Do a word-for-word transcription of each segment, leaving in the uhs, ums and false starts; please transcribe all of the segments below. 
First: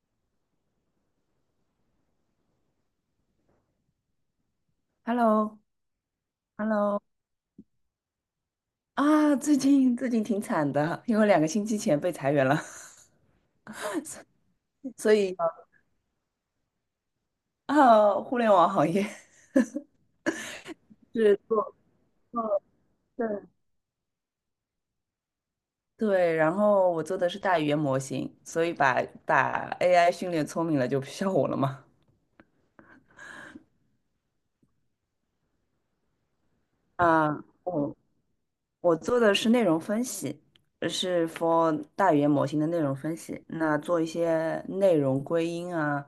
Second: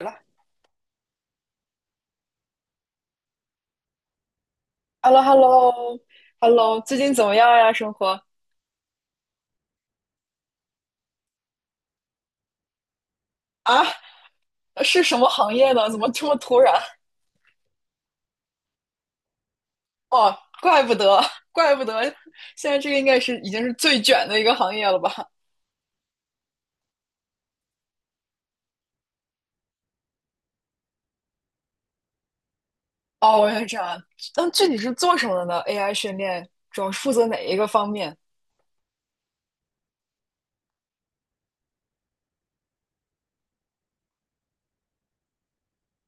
了 h e l l o h e l l Hello，Hello。 o h e l l o 最近怎么样呀？生活啊，最近最近挺惨的，因为两个星期前被裁员了。啊，是所什么以行业呢？怎么这么突然？啊，互联网行业。 哦，怪不 得，是怪做不得，做现在这个应该对是已经是最卷的一个行业了吧？对，然后我做的是大语言模型，所以把把 A I 训练聪明了就不需要我了嘛。哦，原来这样。那具体是做什么的呢？A I 训练主要是负责哪啊，一个方我面？我做的是内容分析，呃是 for 大语言模型的内容分析。那做一些内容归因啊，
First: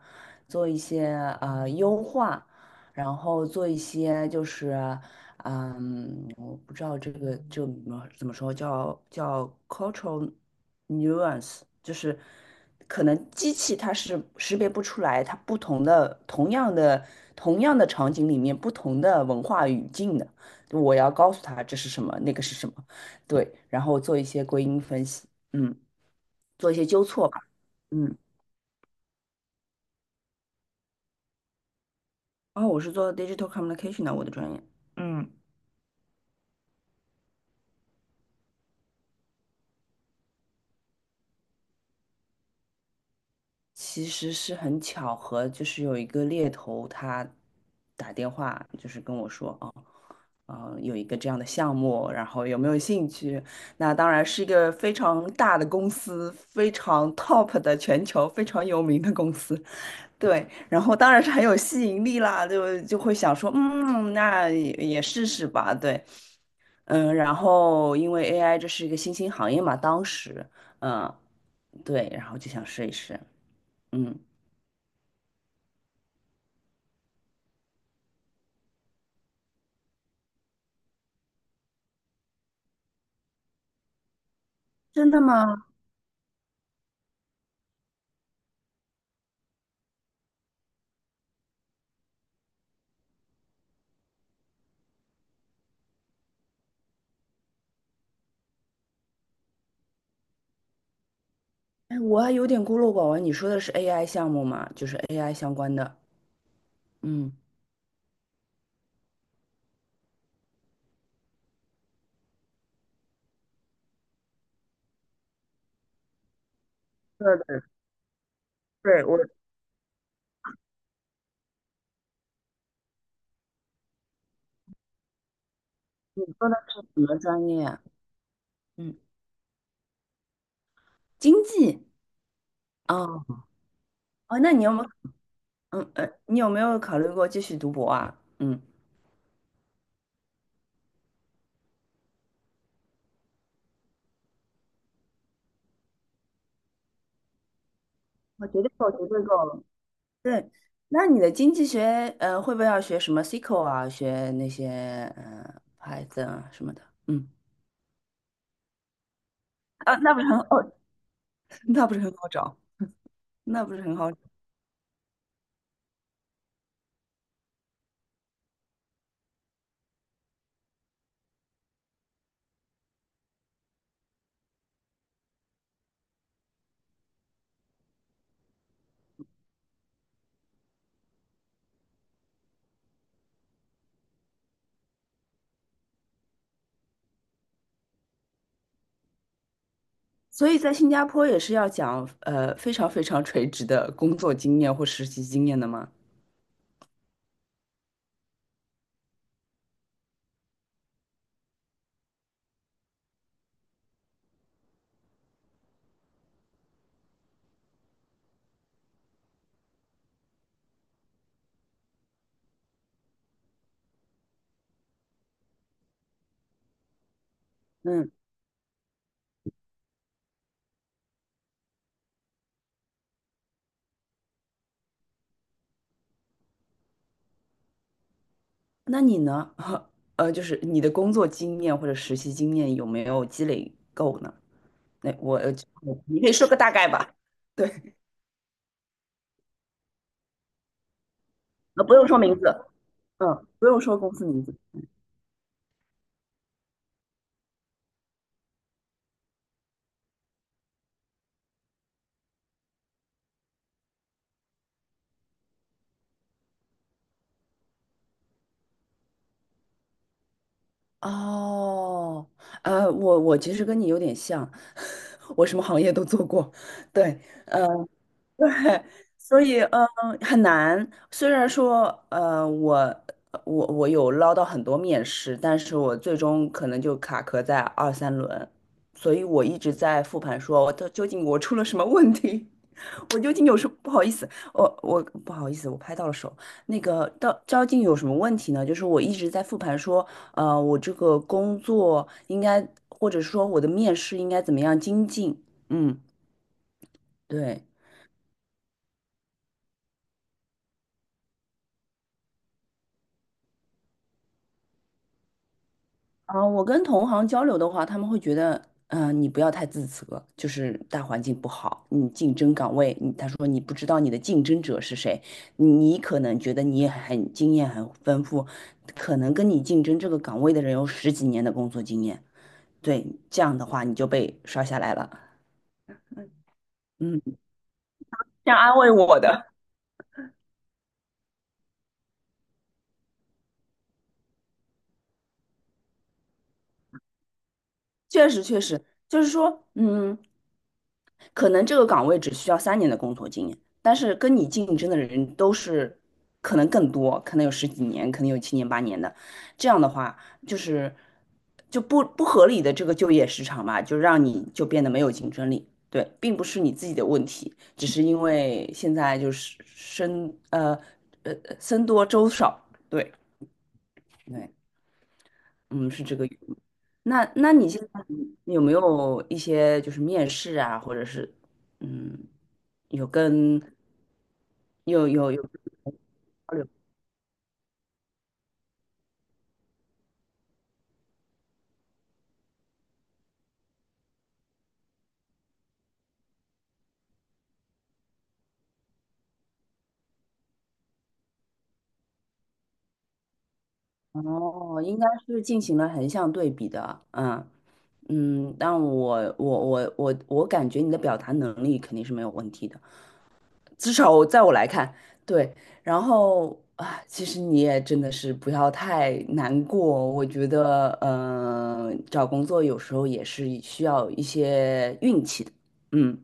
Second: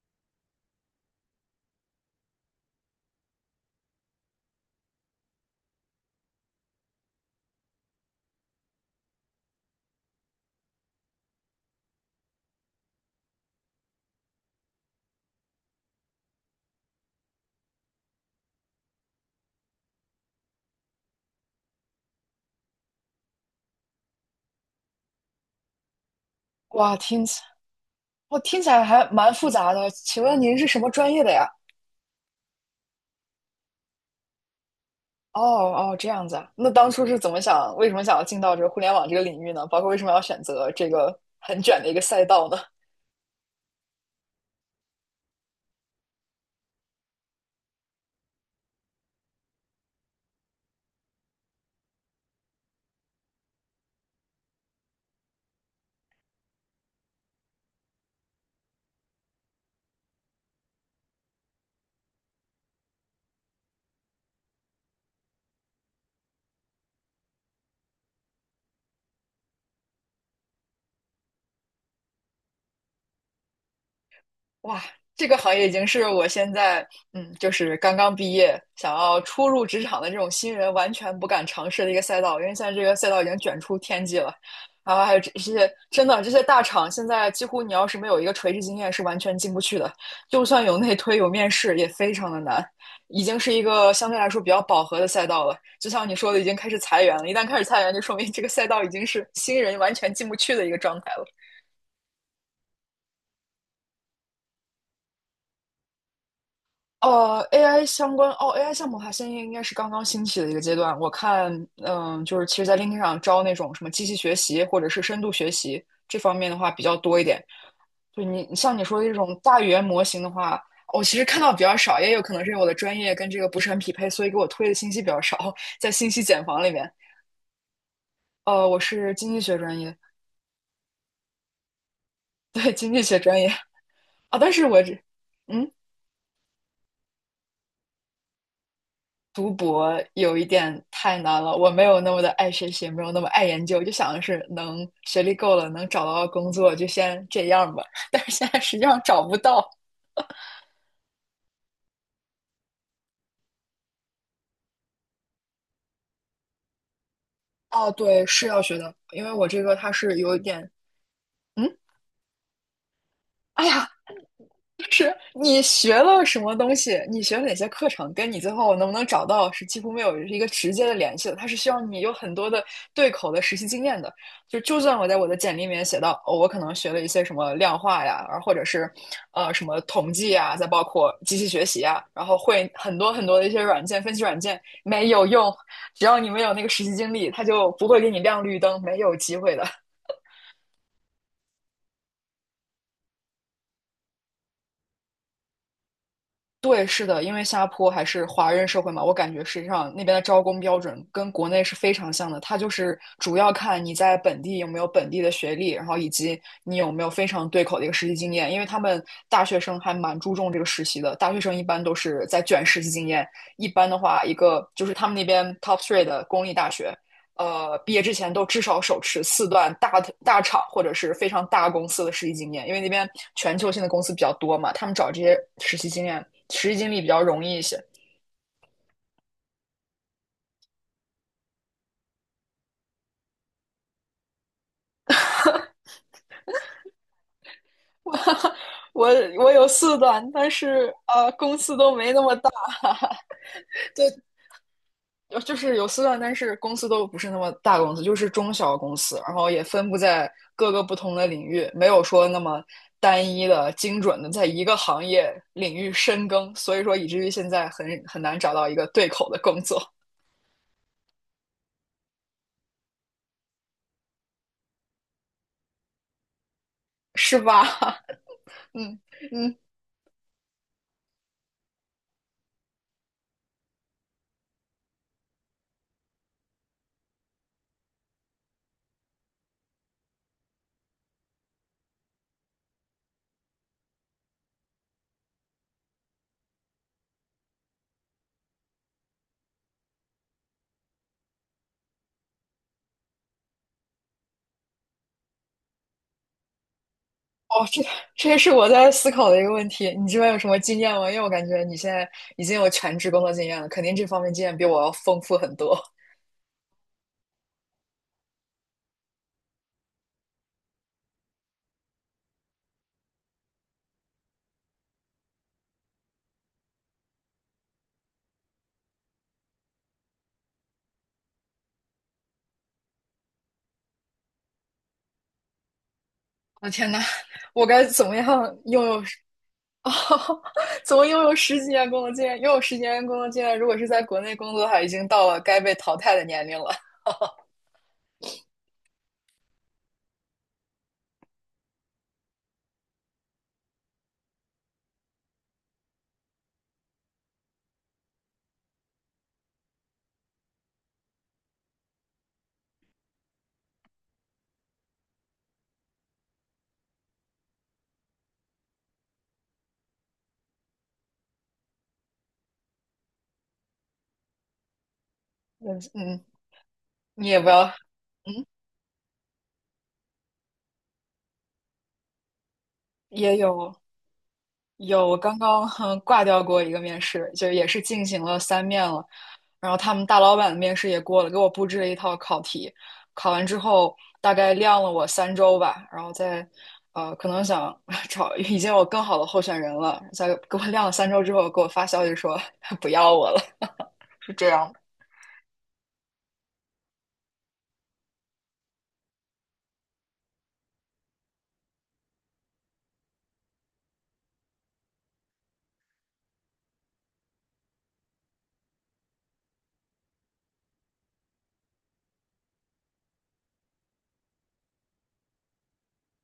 做一些呃优化，然后做一些就是嗯，我不知道这个就怎么怎么说，叫叫 cultural nuance，就是可能机器它是识别不出来它不同的同样的同样的场景里面不同的文化语境的。我要告诉他这是什么，那个是什么。对，然后做一些归因分析，嗯，做一些哇，纠听错起，吧。嗯。我听起来还蛮复杂的。请问您是什么专业的呀？然我是做 digital communication 的，我的专业，嗯，哦哦，这样子啊。那当初是怎么想，为什么想要进到这个互联网这个领域呢？包括为什么要选择这个很卷的一个赛道呢？其实是很巧合，就是有一个猎头他打电话，就是跟我说，啊，呃，有一个这样的项目，然后有没有兴趣？那当然是一个非常大的公司，非常 top 的全球非常有名的公司。对，然后当然是很有吸引力啦，就就会想说，嗯，那也也试试吧。对。嗯，然后因为 A I 这是一个新兴行业嘛，当时，嗯，对，然后就想试一试。嗯，哇，这个行业已经是我现在，嗯，就是刚刚毕业，想要初入职场的这种新人完全不敢尝试的一个赛道，因为现在这个赛道已经卷出天际了。然后真还的有这吗？些，真的这些大厂，现在几乎你要是没有一个垂直经验，是完全进不去的。就算有内推有面试，也非常的难。已经是一个相对来说比较饱和的赛道了。就像你说的，已经开始裁员了。一旦开始裁员，就说明这个赛道已经是新人完全进不去的一个状态了。哎，我还有点孤陋寡闻，你说的是 A I 项目吗？就是 A I 相关的。嗯，呃，A I 相关哦，A I 项目的话，现在应该是刚刚兴起的一个阶段。我看，嗯，就是其实，在 LinkedIn 上招那种什么机器学习或者是深度学习这方面的话比较多一对点。对就你像你说对，的这我种大语言模型的话，我其实看到比较少，也有可能是因为我的专业跟这个不是很匹配，所以给我推的信息比较少，在信你息茧说的房里是面。什么专业啊？呃，我嗯，是经济学专业，经济。对，经济学哦。专业哦，啊，但那你是有没我有，这，嗯。嗯呃，你有没有考虑过继续读博啊？嗯，读博有一点太难了，我没有那么的爱学习，没有那么爱研究，就想的是能学历够了，能找到工作就先这样吧。但是我现在绝对实际够，绝上对找不够。到。对，那你的经济学呃会不会要学什么 S Q L 啊，学那些呃 Python 啊什么的？嗯，哦，对，是要学的，因为我这个它啊，那是不是有很一点，哦，嗯，那不是很好找，那哎不是呀，很好找。你学了什么东西？你学了哪些课程？跟你最后能不能找到是几乎没有一个直接的联系的。它是需要你有很多的对口的实习经验的。就就算我在我的简历里面写到，哦，我可能学了一些什么量化呀，而或者是呃什么统计呀，再包括机器学习呀，然后会很多很多的一些软件分析软件没有用。只要你没有那个实习经历，它就不会给你亮绿灯，没有机会的。所以在新加坡也是要讲呃非常非常垂直的工作经验或实习经验的吗？对，是的，因为新加坡还是华人社会嘛，我感觉实际上那边的招工标准跟国内是非常像的，它就是主要看你在本地有没有本地的学历，然后以及你有没有非常对口的一个实习经验，因为他们大学生还蛮注重这个实习的，大学生一般都是在卷实习经验，一般的话，一个就是他们那边 top three 的公立大学，呃，毕业嗯，之前都至少手持四段大大厂或者是非常大公司的实习经验，因为那边全球性的公司比较多嘛，他们找这些实习经验、实习经历比较容易一些。那你呢？呃，就是你的工作经验或者实习经验有没有积累够呢？那我，呃你可以说个大概吧。对，我我有四段，但是呃，公司那不都用没说那么名大。字，嗯，不用说对，公司名字。有就是有四段，但是公司都不是那么大公司，就是中小公司，然后也分布在各个不同的领域，没有说那么单一的、精准的在一个行业领域深耕，所以说以至于现在很很难找到一个对口的工作，哦，呃，我我其实跟你有点像，我什么行业都做过。对，是吧？对，嗯，所以嗯很难。虽然说呃我我我有捞到很多面试，但是我最终可能就卡壳在二三轮，所以我一直在复盘说，我到究竟我出了什么问题？我究竟有什么不好意思？我我不好意思，我拍到了手。那个到究竟有什么问题呢？就是我一直在复盘说，呃，我这个工作应该，或者说我的面试应该怎么样精进？嗯，对。哦，这这也是我在思考的一个问题。你这边有什么经验吗？因为我感觉你现在已经有全职工作经验了，肯定这方面经验比我要丰富很多。啊，我跟同行交流的话，他们会觉得，嗯、你不要太自责，就是大环境不好，你竞争岗位，你他说你不知道你的竞争者是谁，你可能觉得你也很经验很丰富，可能跟你竞争这个岗位的人有十几年的工作经验。对，这样的话你就被刷下来了。我的天呐，嗯，我该怎么这样样安用慰我的。哦，怎么又有十几年工作经验？又有十几年工作经验，如果是在国内工作的话，已经到了该被淘汰的年龄了。确实确实，就是说，嗯。可能这个岗位只需要三年的工作经验，但是跟你竞争的人都是可能更多，可能有十几年，可能有七年八年的。这样的话，就是就不不合理的这个就业市场吧，就让你就变得没有竞争力。对，并不是你自己的问题，只是因为现在就是生呃呃僧多粥少。对对。嗯嗯，是这嗯，个。那你也不那要，你现在嗯，有没有一些就是面试啊，或者是嗯，有也跟有有有，我有刚有刚嗯挂掉交过流？一个面试，就也是进行了三面了，然后他们大老板的面试也过了，给我布置了一套考题，考完之后大概晾了我三周吧，然后再。呃，可能想 找已经有更好的候选人了，再给我晾了三周之后，给我发消息说 不要我了，是这样哦，应该是进行了横向对比的。嗯嗯，但我我我我我感觉你的表达能力肯定是没有问题的。至少我在我来看。对。然后啊，其实你也真的是不要太难过。我觉得，嗯、找工作有时候也是需要一些运气的。嗯，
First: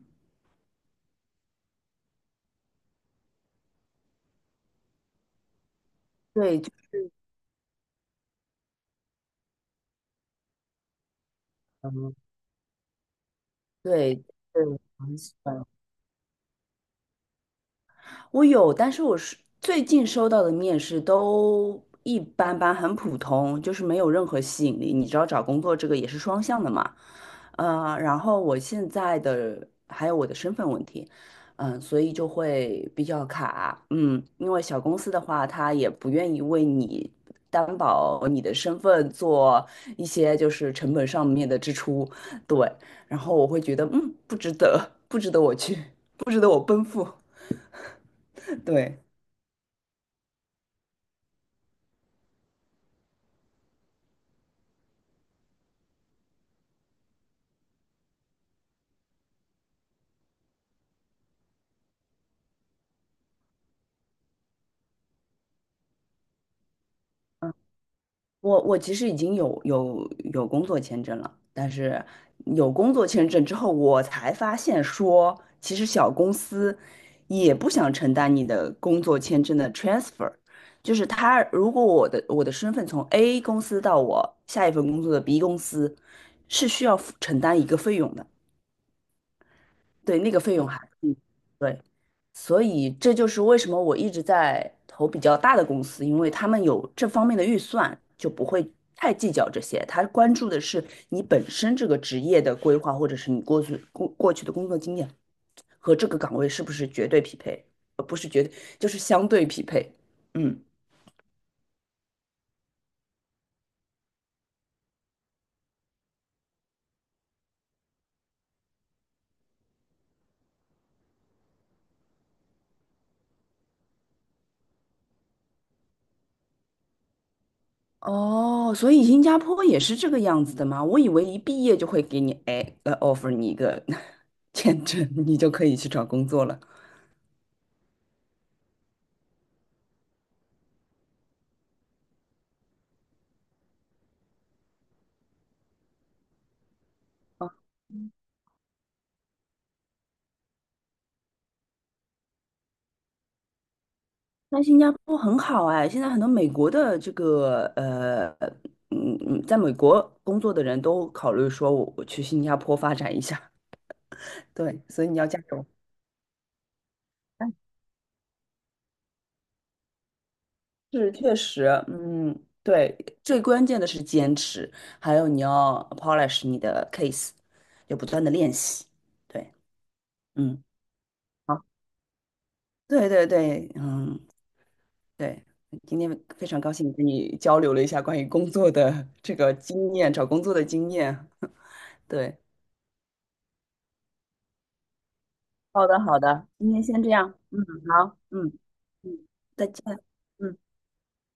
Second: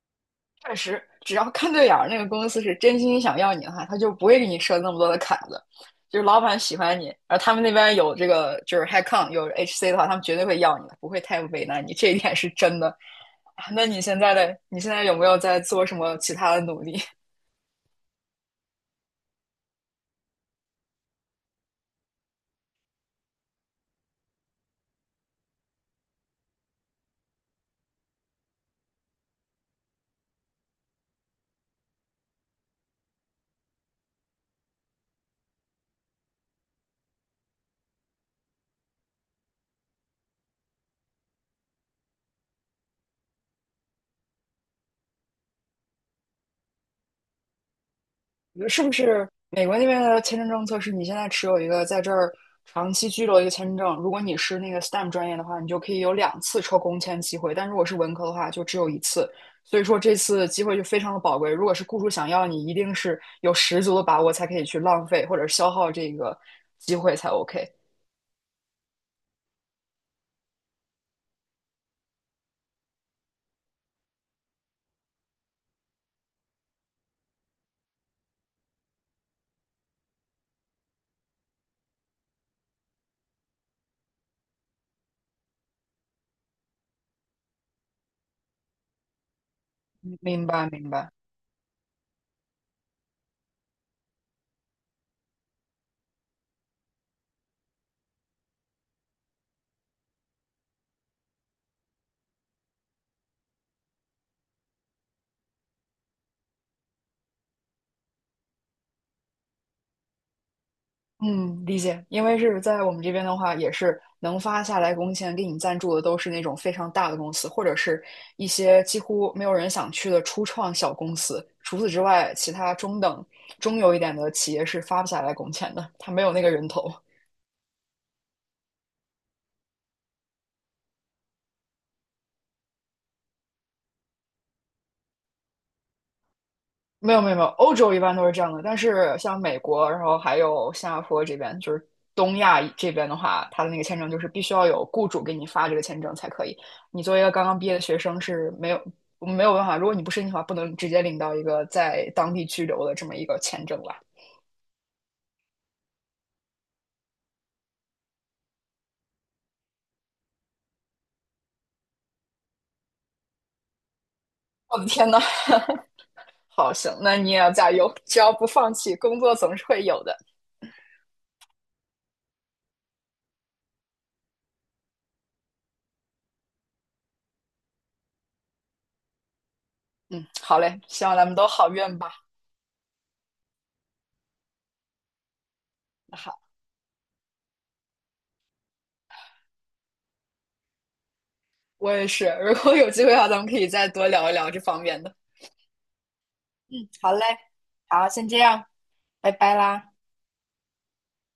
确实，只要看对眼儿，那个公司是真心想要你的话，他就不会给你设那么多的坎子。就是老板对，就喜欢你，而他们那边有这个就是 HiCon 有 H C 的话，他们绝对会要你的，不会太为难你，这嗯，一点是真的。啊那你对，现在的对，你现在有没有在做什么其他的努力？我有，但是我是最近收到的面试都一般般，很普通，就是没有任何吸引力。你知道找工作这个也是双向的嘛，嗯，然后我现在的还有我的身份问题。嗯、所以就会比较卡，嗯，因为小公司的话，他也不愿意为你担保你的身份做一些就是成本上面的支出。对，然后我会觉得，嗯，不值得，不值得我去，不值得我奔赴。是不对。是美国那边的签证政策是你现在持有一个在这儿长期居留的一个签证，如果你是那个 STEM 专业的话，你就可以有两次抽工签机会，但如果是文科的话，就只有一次。所以说这次机会就非常的宝贵，如果是雇主想要你，一定是有十足的把握才可以去浪费或者消耗这个机会才 OK。我我其实已经有有有工作签证了，但是有工作签证之后，我才发现说，其实小公司也不想承担你的工作签证的 transfer，就是他如果我的我的身份从 A 公司到我下一份工作的 B 公司，是需要付承担一个费用的。对，那个明费用白，还明白。嗯对，所以这就是为什么我一直在投比较大的公司，因为他们有这方面的预算，就不会太计较这些。他关注的是你本身这个职业的规划，或者是你过去过过去的工作经验和这个岗位是不是绝对匹配，就是相对匹配。嗯，嗯，理解。因为是在我们这边的话，也是能发下来工钱给你赞助的，都是那种非常大的公司，或者是一些几乎没有人想去的初创小公司。除此之外，其他中等、中游一点的企业是发不下来工钱的，他没有那个人头。哦，所以新加坡也是这个样子的吗？我以为一毕业就会给你哎呃 offer 你一个 签证，你就可以去找工作了。没有没有没有，欧洲一般都是这样的，但是像美国，然后还有新加坡这边，就是东亚这边的话，他的那个签证就是必须要有雇主给你发这个签证才可以。你作为一个刚刚毕业的学生是没有没有办法，如果你不申请的话，不能直接领到一个在当地居留的这么一个签证吧？但新加坡很好哎，现在很多美国的这个呃，嗯嗯，在美国工作的人都考虑说我我去新加坡发展一下。我对，的所以天你呐，要加油。好，行，那你也要加油，只要不放弃，工作总是会有的。是，确实，嗯，对，最关键的是坚持，还有你要 polish 你的 case，要不断的练习。对，嗯，好嗯，嘞，希望咱们都好，好运吧。对对对，嗯，对，今天那好，非常高兴跟你交流了一下关于工作的这个经验，找工作的经验。我也 是，对。如果有机会的话，咱们可以再多聊一聊这方面的。好的，好的，今天嗯先这好嘞，样。嗯，好，好，先这嗯样，嗯，拜拜再见。啦。嗯。